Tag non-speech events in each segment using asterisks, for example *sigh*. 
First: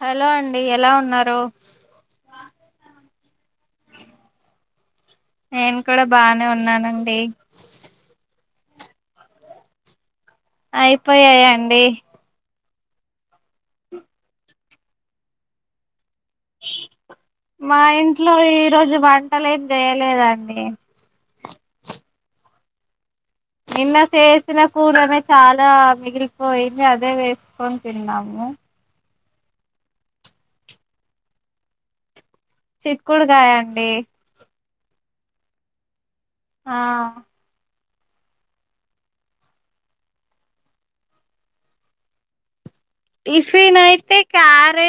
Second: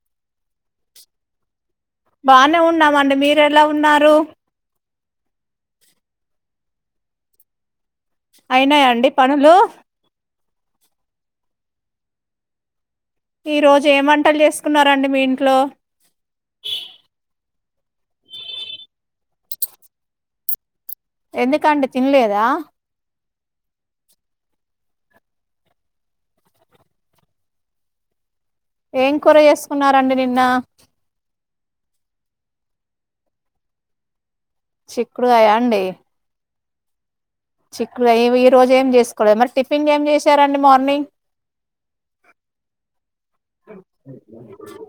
Hello అండి ఎలా ఉన్నారు బానే ఉన్నామండి మీరు ఎలా ఉన్నారు నేను కూడా బానే ఉన్నానండి అయినాయాండి పనులు అయిపోయాయి అండి ఈ రోజు ఎం వంటలు చేసుకున్నారండి మీ ఇంట్లో మా ఇంట్లో ఈరోజు వంటలు ఏం చేయలేదండి ఎందుకండి తిన్లేదా నిన్న చేసిన కూరనే చాలా మిగిలిపోయింది అదే వేసుకొని తిన్నాము ఏం కూర చేసుకున్నారండి నిన్న చిక్కుడుకాయండి చిక్కుడుగాయండి ఆ చిక్కుడగయా ఎం ఈ రోజు ఏం చేసుకోలేద మరి టిఫిన్ ఏం చేశారండి మార్నింగ్ టిఫిన్ అయితే క్యారె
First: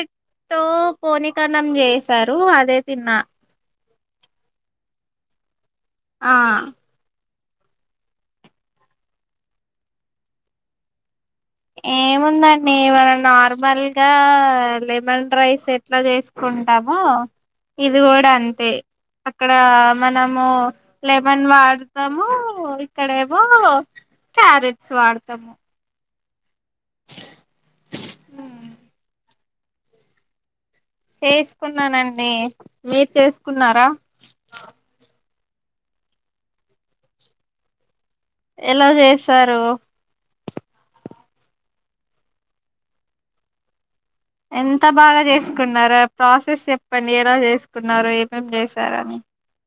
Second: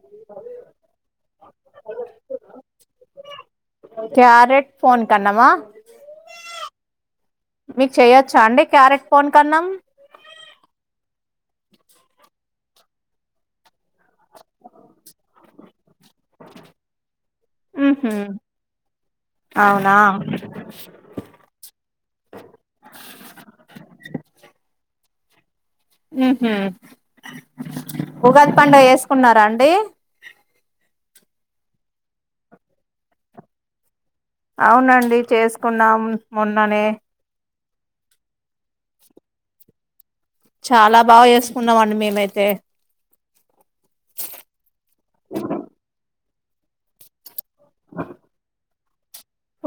తో పోనీకణం చేసారు అదే తిన్నా క్యారెట్ పోనీ కన్నామా ఆ మీకు చెయొచ్చా అండి క్యారెట్ పోన్ కన్నాం ఏముందండి ఇవాళ నార్మల్ గా ఆ లెమన్ రైస్ ఎట్లా చేసుకుంటామో ఇది ఉహు గుడా అంతే అక్కడ అవునా మనము లెమన్ వాడతాము ఇక్కడేమో క్యారెట్స్ వాడతమ్ ఉహ్మ్ ఉగాది పండగా చేసుకున్నారా అండి చేసుకున్నానండి మీరు చేసుకున్నారా కొన్నాం మొన్ననే ఎలా చేసారు చాలా బాగా చేసుకున్నామండి మేమైతే ఎంత బాగా చేసుకున్నారా ప్రాసెస్ చెప్పండి ఎలా చేసుకున్నారు ఏమేం చేశారని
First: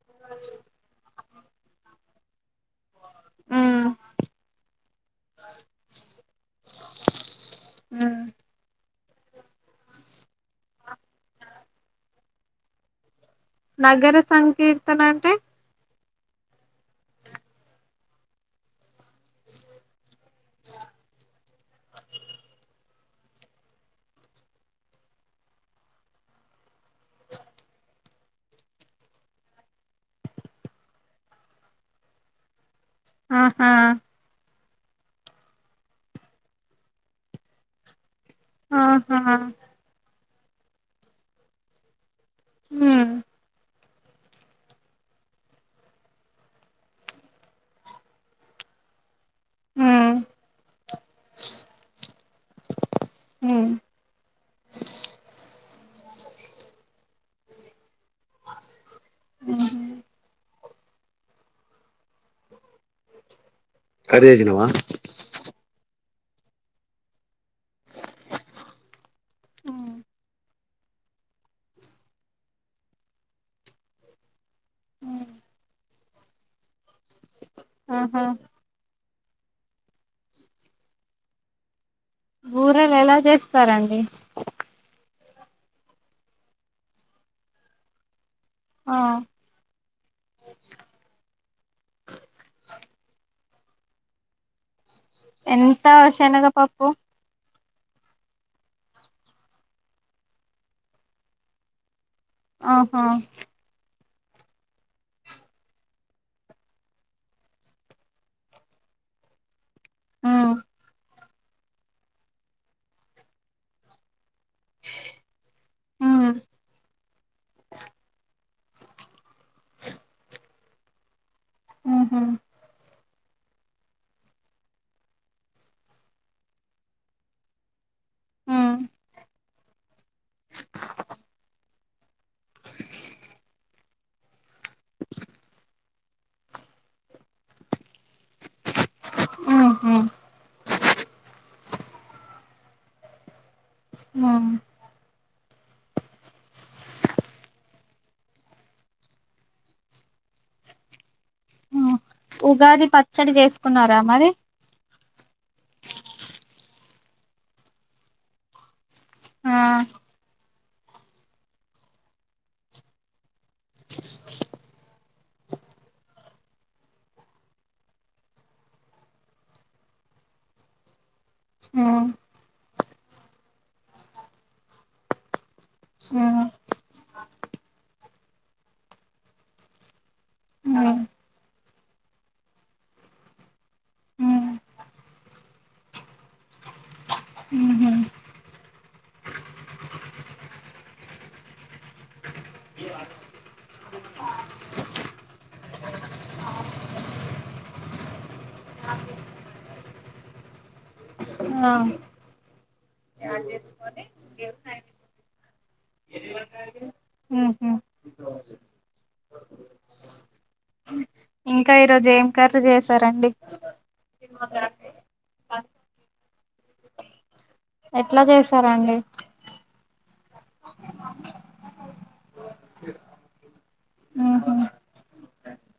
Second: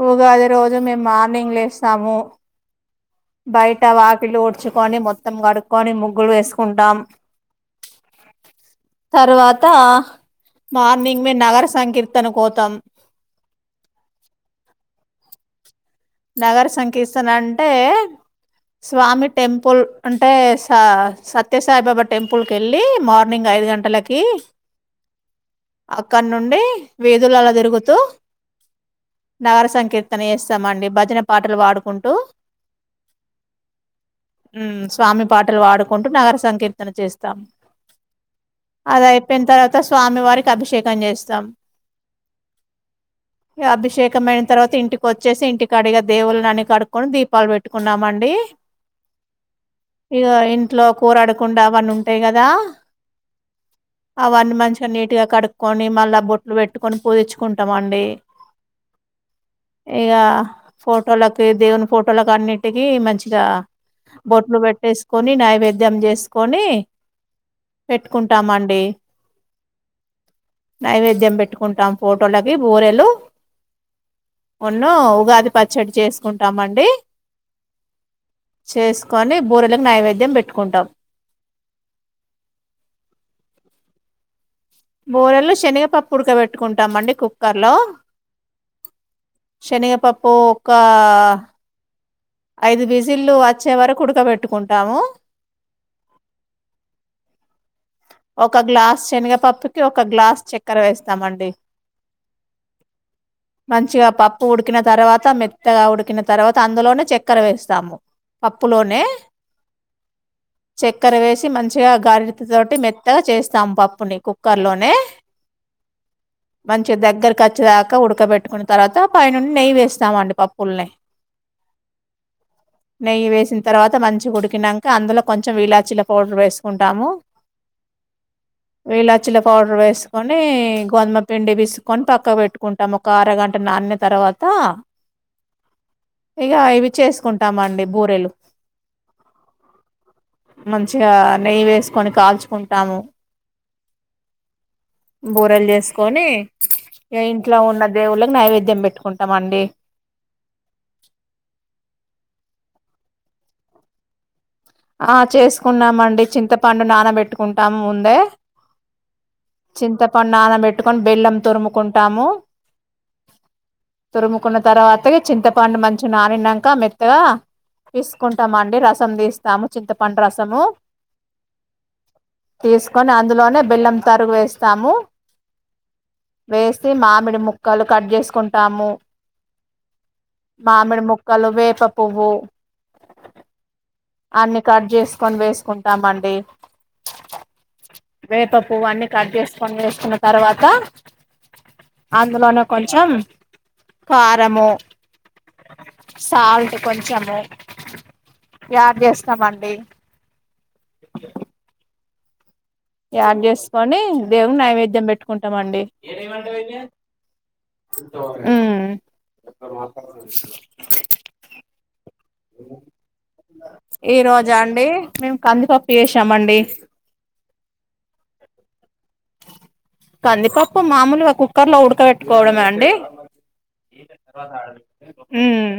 ఉగాది రోజు మేము మార్నింగ్ లేసాము బయట ఉమ్, వాకిలి ఉడ్చుకోని మొ త్తం గడుక్కొని ముగ్గులు వేసుకుంటాం ఉమ్. తర్వాత మార్నింగ్ మేమ్ నగర సంకీర్తనకోతం నగర సంకీర్తన అంటే నగర సంకీస్తన అంటే స్వామి టెంపుల్ అంటే స సత్ త్యసాయిబాబా టెంపుల్క్కేళ్ళి మార్నింగ్ ఐదు గంటలకి అక్కడి నుండి వీధులల్ల తిరుగుతూ నగర సంకీర్తన చేస్తామండి భజన పాటలు పాడుకుంటూ ఆహా ఉమ్ స్వామి పాటలు పాడుకుంటు నగర సంకీర్తన చేస్తాం ఆహా అదయిపోయిన తర్వాత స్వామి వారికి అభిషేకం చేస్తాం ఉహ్మ్ అభిషేకమైన తర్వాత ఇంటికొచ్చేసి ఇంటి క్కడిగా దేవుళ అన్ని కడుక్కొని దీపాలు పెట్టుకున్నామండి ఇగ ఇంట్లో కూరడకుండా అవన్నీ ఉంటయి గదా అవన్నీ మంచిగా నీట్గా కడుక్కొని మళ్ళా బొట్లు పెట్టుకొని పూదిచ్చుకుంటమండి ఇగా ఫోటోలకి దేవుని ఫోటోలకు అన్నిటికి మంచిగా కట్ బొట్లు చేసినవా పెట్టేసుకొని నైవేద్యం చేసు కొని పెట్టుకుంటామండి నైవేద్యం పెట్టుకుంటాం ఫోటోలకి బూరెలు ఉన్ను ఉగాది పచ్చడి చేసుకుంటామండి ఆహా కొని బూరెలకు నైవేద్యం పెట్టుకుంటాం బూరెలు ఎలా చేస్తారండి బూరెలు శనగపప్పు ఉుడకబెట్టుకుంటామండి కుక్కర్లో ఆ శనగపప్పు ఒకా ఐదు విజిల్లు అచ్చే వరకు ఉడకబెట్టుకుంటాము ఎంత అ శనగపప్పు ఒక గ్లాస్ శనగపప్పుకి ఒక గ్లాస్ చెక్కెర వేస్తామండి ఆహా మంచిగా పప్పు ఉడికిన తర్వాత మెత్తగా ఉడికిన తర్వాత అందులోనే చెక్కెర వేస్తాము పప్పులోనే ఉమ్ చెక్కెర వేసి మంచిగా గారిటత తోటి మెత్తగా చేస్తాం పప్పుని కు క్కర్ లోనే ఉమ్ మంచిగ దగ్గరకిచ్చె దాకా ఉడకబెట్టుకున్న తర్వాత పై నుండి నెయ్య వేస్తామండి పప్పుల్నే ఉహు నెయ్యి వేసిన తర్వాత మంచిగ ఉడికినంక అందులో కొంచెం వీలాచిల పౌడర్ వేసుకుంటాము ఉమ్ విలాచిల పౌడర్ వేసుకొనీ గోధమ పిండి పిస్సుక్కొని ప క్క పెట్టుకుంటాం ఒక అరగంట నానినా తర్వాత ఇగ ఇవి చేసుకుంటామండి బూరెలు ఆహ్ హా మంచిగా నెయ్యి వేసుకొని కాల్చుకుంటాము మా బూరెలు చేసుకొని ఇగ ఇంట్లో ఉన్న దేవుళ్ళకి నైవేద్యం పెట్టుకుంటమండి ఉ ఉగాది పచ్చడి చేసుకున్నారా మరి ఆ చేసుకున్నామండి చింతపండు నానబెట్టుకుంటాము ముందే ఆ చింతపండు నానబెట్టుకొని బెల్లం తురుముకుంటాము తురుముకున్న తర్వాత ఇగ చింతపండు మంచిగా నానినంక మెత్తగా తీసుకుంటామండి రసం తీస్తాము చింతపండు రసము ఉమ్ తీసుకొని అందులోనే బెల్లం తరుగు వేస్తాము ఉమ్ వేసి మామిడి ముక్కలు కట్ చేసుకుంటాము ఉమ్ మామిడి ముక్కలు వేప పువ్వు ఉమ్ అన్ని కట్ చేసుకొని వేసుకుంటామండి ఉహు వేప పువు అన్ని కట్ చేసుకొని వేసుకున్న తర్వాత అందులోన కొంచెం కారము సాల్ట్ కొంచెము యాడ్ చేస్తమండి బ్లాంక్ ఆ యాడ్ చేసుకొని దేవుని నైవేద్యం పెట్టుకుంటమండి ఉహు ఉమ్ ఇంకా ఈరోజు ఏం కర్రి చేసారండి ఈ రోజా అండి మేము కందిపప్పు చేసామండి ఎట్ల చేసారండి కందిపప్పు మామూలుగ కుక్కర్ లో ఉడకవెట్టుకోవడమే అండి ఉహు ఉమ్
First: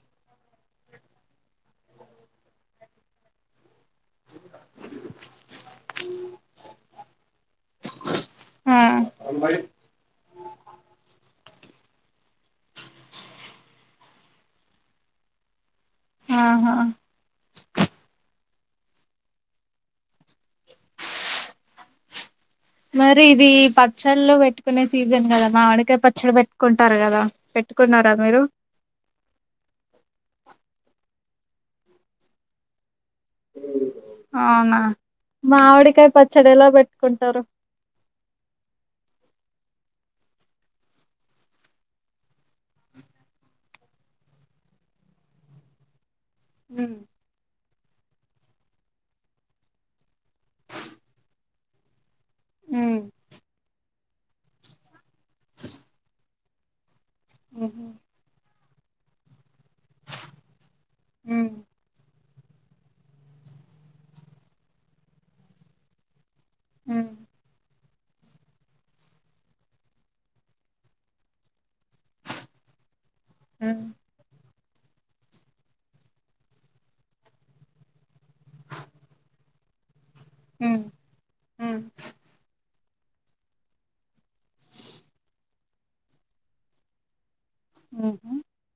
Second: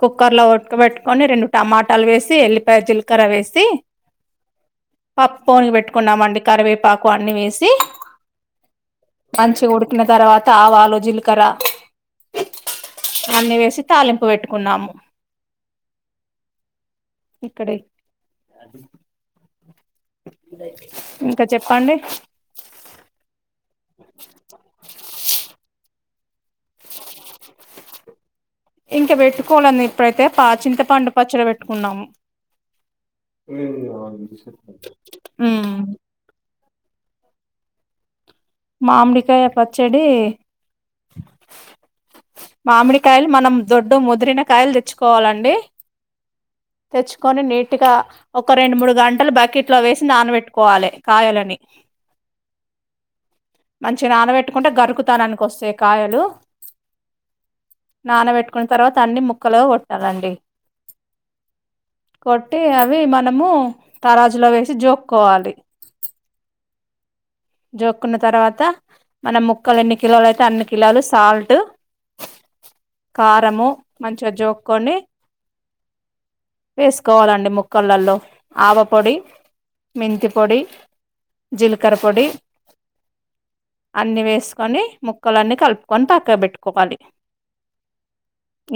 కుక్కర్ లో ఉడకబెట్టుకొని రెండు టమాటాలు వేసి ఎల్లిపాయ జీలకర్ర వేసి పక్కపోనీ పెట్టుకున్నామండి కరివేపాకు అన్ని వేసి మంచిగ ఉడికిన తర్వాత ఆవాలు జీలకర అన్ని వేసి తాలింపు పెట్టుకున్నాము ఆహా ఇక్కడె ఇంక చెప్పండి మరి ఇది పచ్చళ్లు పెట్టుకునే సీజన్ కదా మామిడికాయ పచ్చడ పెట్టు ఇంకా పెట్టుకొలంది ఇప్పుడైతే పాచింత పండు పచ్చడ పెట్టుకున్నాము అవునా ఉమ్ మావిడికాయ పచ్చడ ఎలా పెట్టుకుంటరు మామిడికాయ పచ్చడీ మామిడి కాయలు మనం దొడ్డు ముదిరిన కాయలు తెచ్చుకోవాలండి తెచ్చుకొని నీట్ గట్టిగా ఒక రెండు మూడు గంటలు బకెట్ లో వేసి నానబెట్టుకోవాలి కాయలని ఉమ్ మంచి నానబెట్టుకుంటే గరుకుతనానికి వస్తాయి కాయలు నానబెట్టు కున్న తర్వాత అన్ని ముక్కలుగ కొట్టాలండి కొట్టి అవి మనము తరాజులో వేసి జోక్కోవాలి హుమ్ జోక్కున్న తర్వాత మన ముక్కలు ఎన్ని కిలోలు అయితే అన్ని కిలోలు సాల్ట్ కారము మంచిగ జోక్కొని వేసుకోవాలండి ముక్కలల్లో ఆవపొడి మెంతి పొడి, జీలకర పొడి అన్ని వేసుకొని ముక్కలన్నీ కలుపుకొని పక్కకు పెట్టుకోవాలి.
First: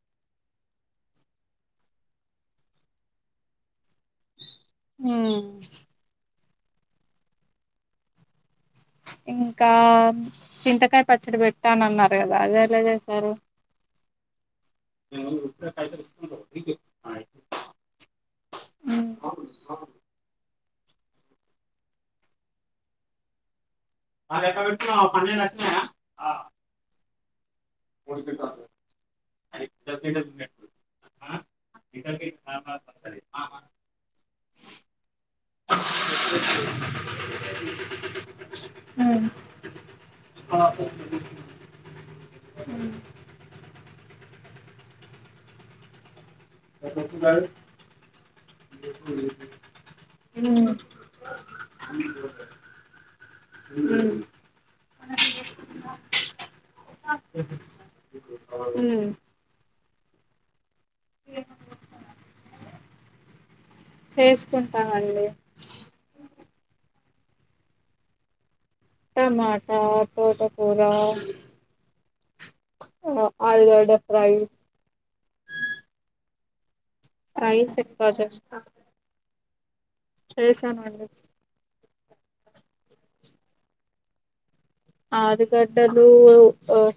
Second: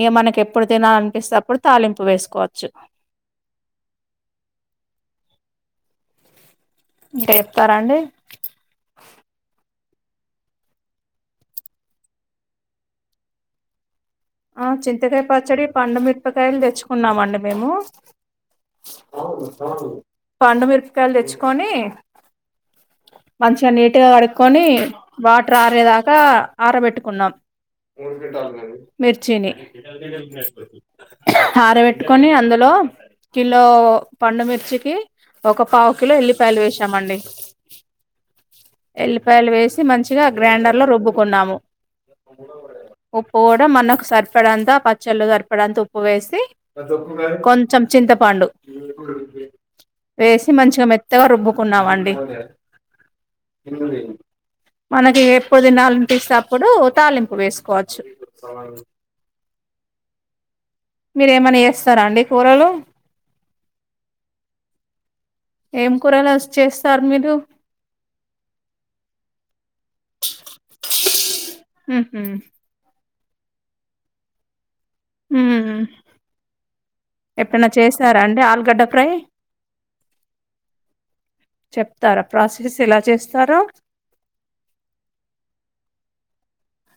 ఇగ మనకెప్పు. ఎప్పుడు తినాలనిపిస్తే అప్పుడు తాలింపు వేసుకోవచ్చు. ఉమ్. టెంపర అండీ ఇంకా చింతకాయ పచ్చడి పెట్టాను అన్నారు కదా అదే ఎలా చేసారు చింతకాయ పచ్చడి పండి మిర్పాకాయలు తెచ్చుకున్నామ అండి మేము పండూమీర కాయలు తెచ్చుకొని మంచిగా నీట్. కడుకొని వాటర్ ఆరేదాకా అరబెట్టుకుంనాము. మిర్చీని. ఆరా బెట్టుకొని అందులో కిలో పండుమిర్చి కి. ఒక పావు కిలో ఎల్లిపాయలు వేసామండి. ఎల్లిపాయలు వేసి మంచిగా గ్రైండర్ లో రుబ్బుకున్నాము. ఉప్పు కూడా మనకు సరిపడంతా పచ్చడిలో సరిపడంతా ఉప్పు వేసి. కొంచెం చింతపండు. వేసి మంచిగా మెత్తగా రుబ్బుకున్నామండి. మనకి ఎప్పుడు తినాలియనిపిస్తే అప్పుడు తాలింపు వేసుకోవచ్చు. ఉమ్. మీరు ఏమైనా చేస్తారా అండి కూరలు. చేసుకుంటామండి ఏం కూరలు *unintelligible* చేస్తారు మీరు. టమాటా తోటకూర. ఉహు ఆ ఆలాగడ్డ ఫ్రై. ఉమ్ ఎపుడైనా రైస్ ఎక్కువ చేశారా అండి చేస్త ఆలాగడ్డ ఫ్రై. చేసానండి. చెప్తారా ప్రాసెస్ ఎలా చేస్తారో. ఆలుగడ్డలు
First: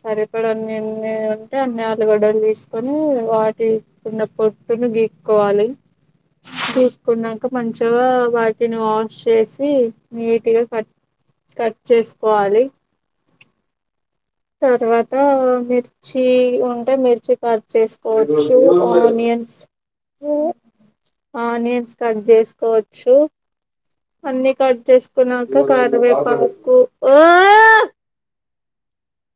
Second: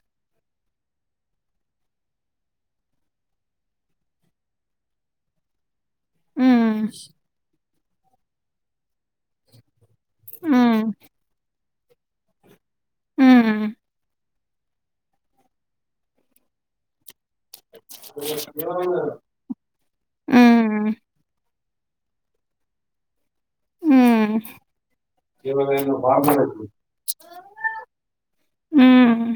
సరిపడా అన్నాన్ని ఉంటే అన్ని ఆలుగడ్డలు తీసుకొని. ఉమ్ వాటిని ఉన్న పొట్టును గిక్కోవాలి. సో ఉమ్ గీకున్నాంక మంచిగా వాటిని వాష్ చేసి. నీట్ గా ఉమ్ కట్ కట్ చేసుకోవాలి. ఉమ్. తర్వాత మిర్చి ఉంటే మిర్చి. కట్ చేసుకోవచ్చు ఆనియన్స్ ఉమ్ ఆనియన్. కట్ చేసుకోవచ్చు. ఉమ్ అన్ని కట్ చేసుకున్నాక కారవేపాకు. ఉమ్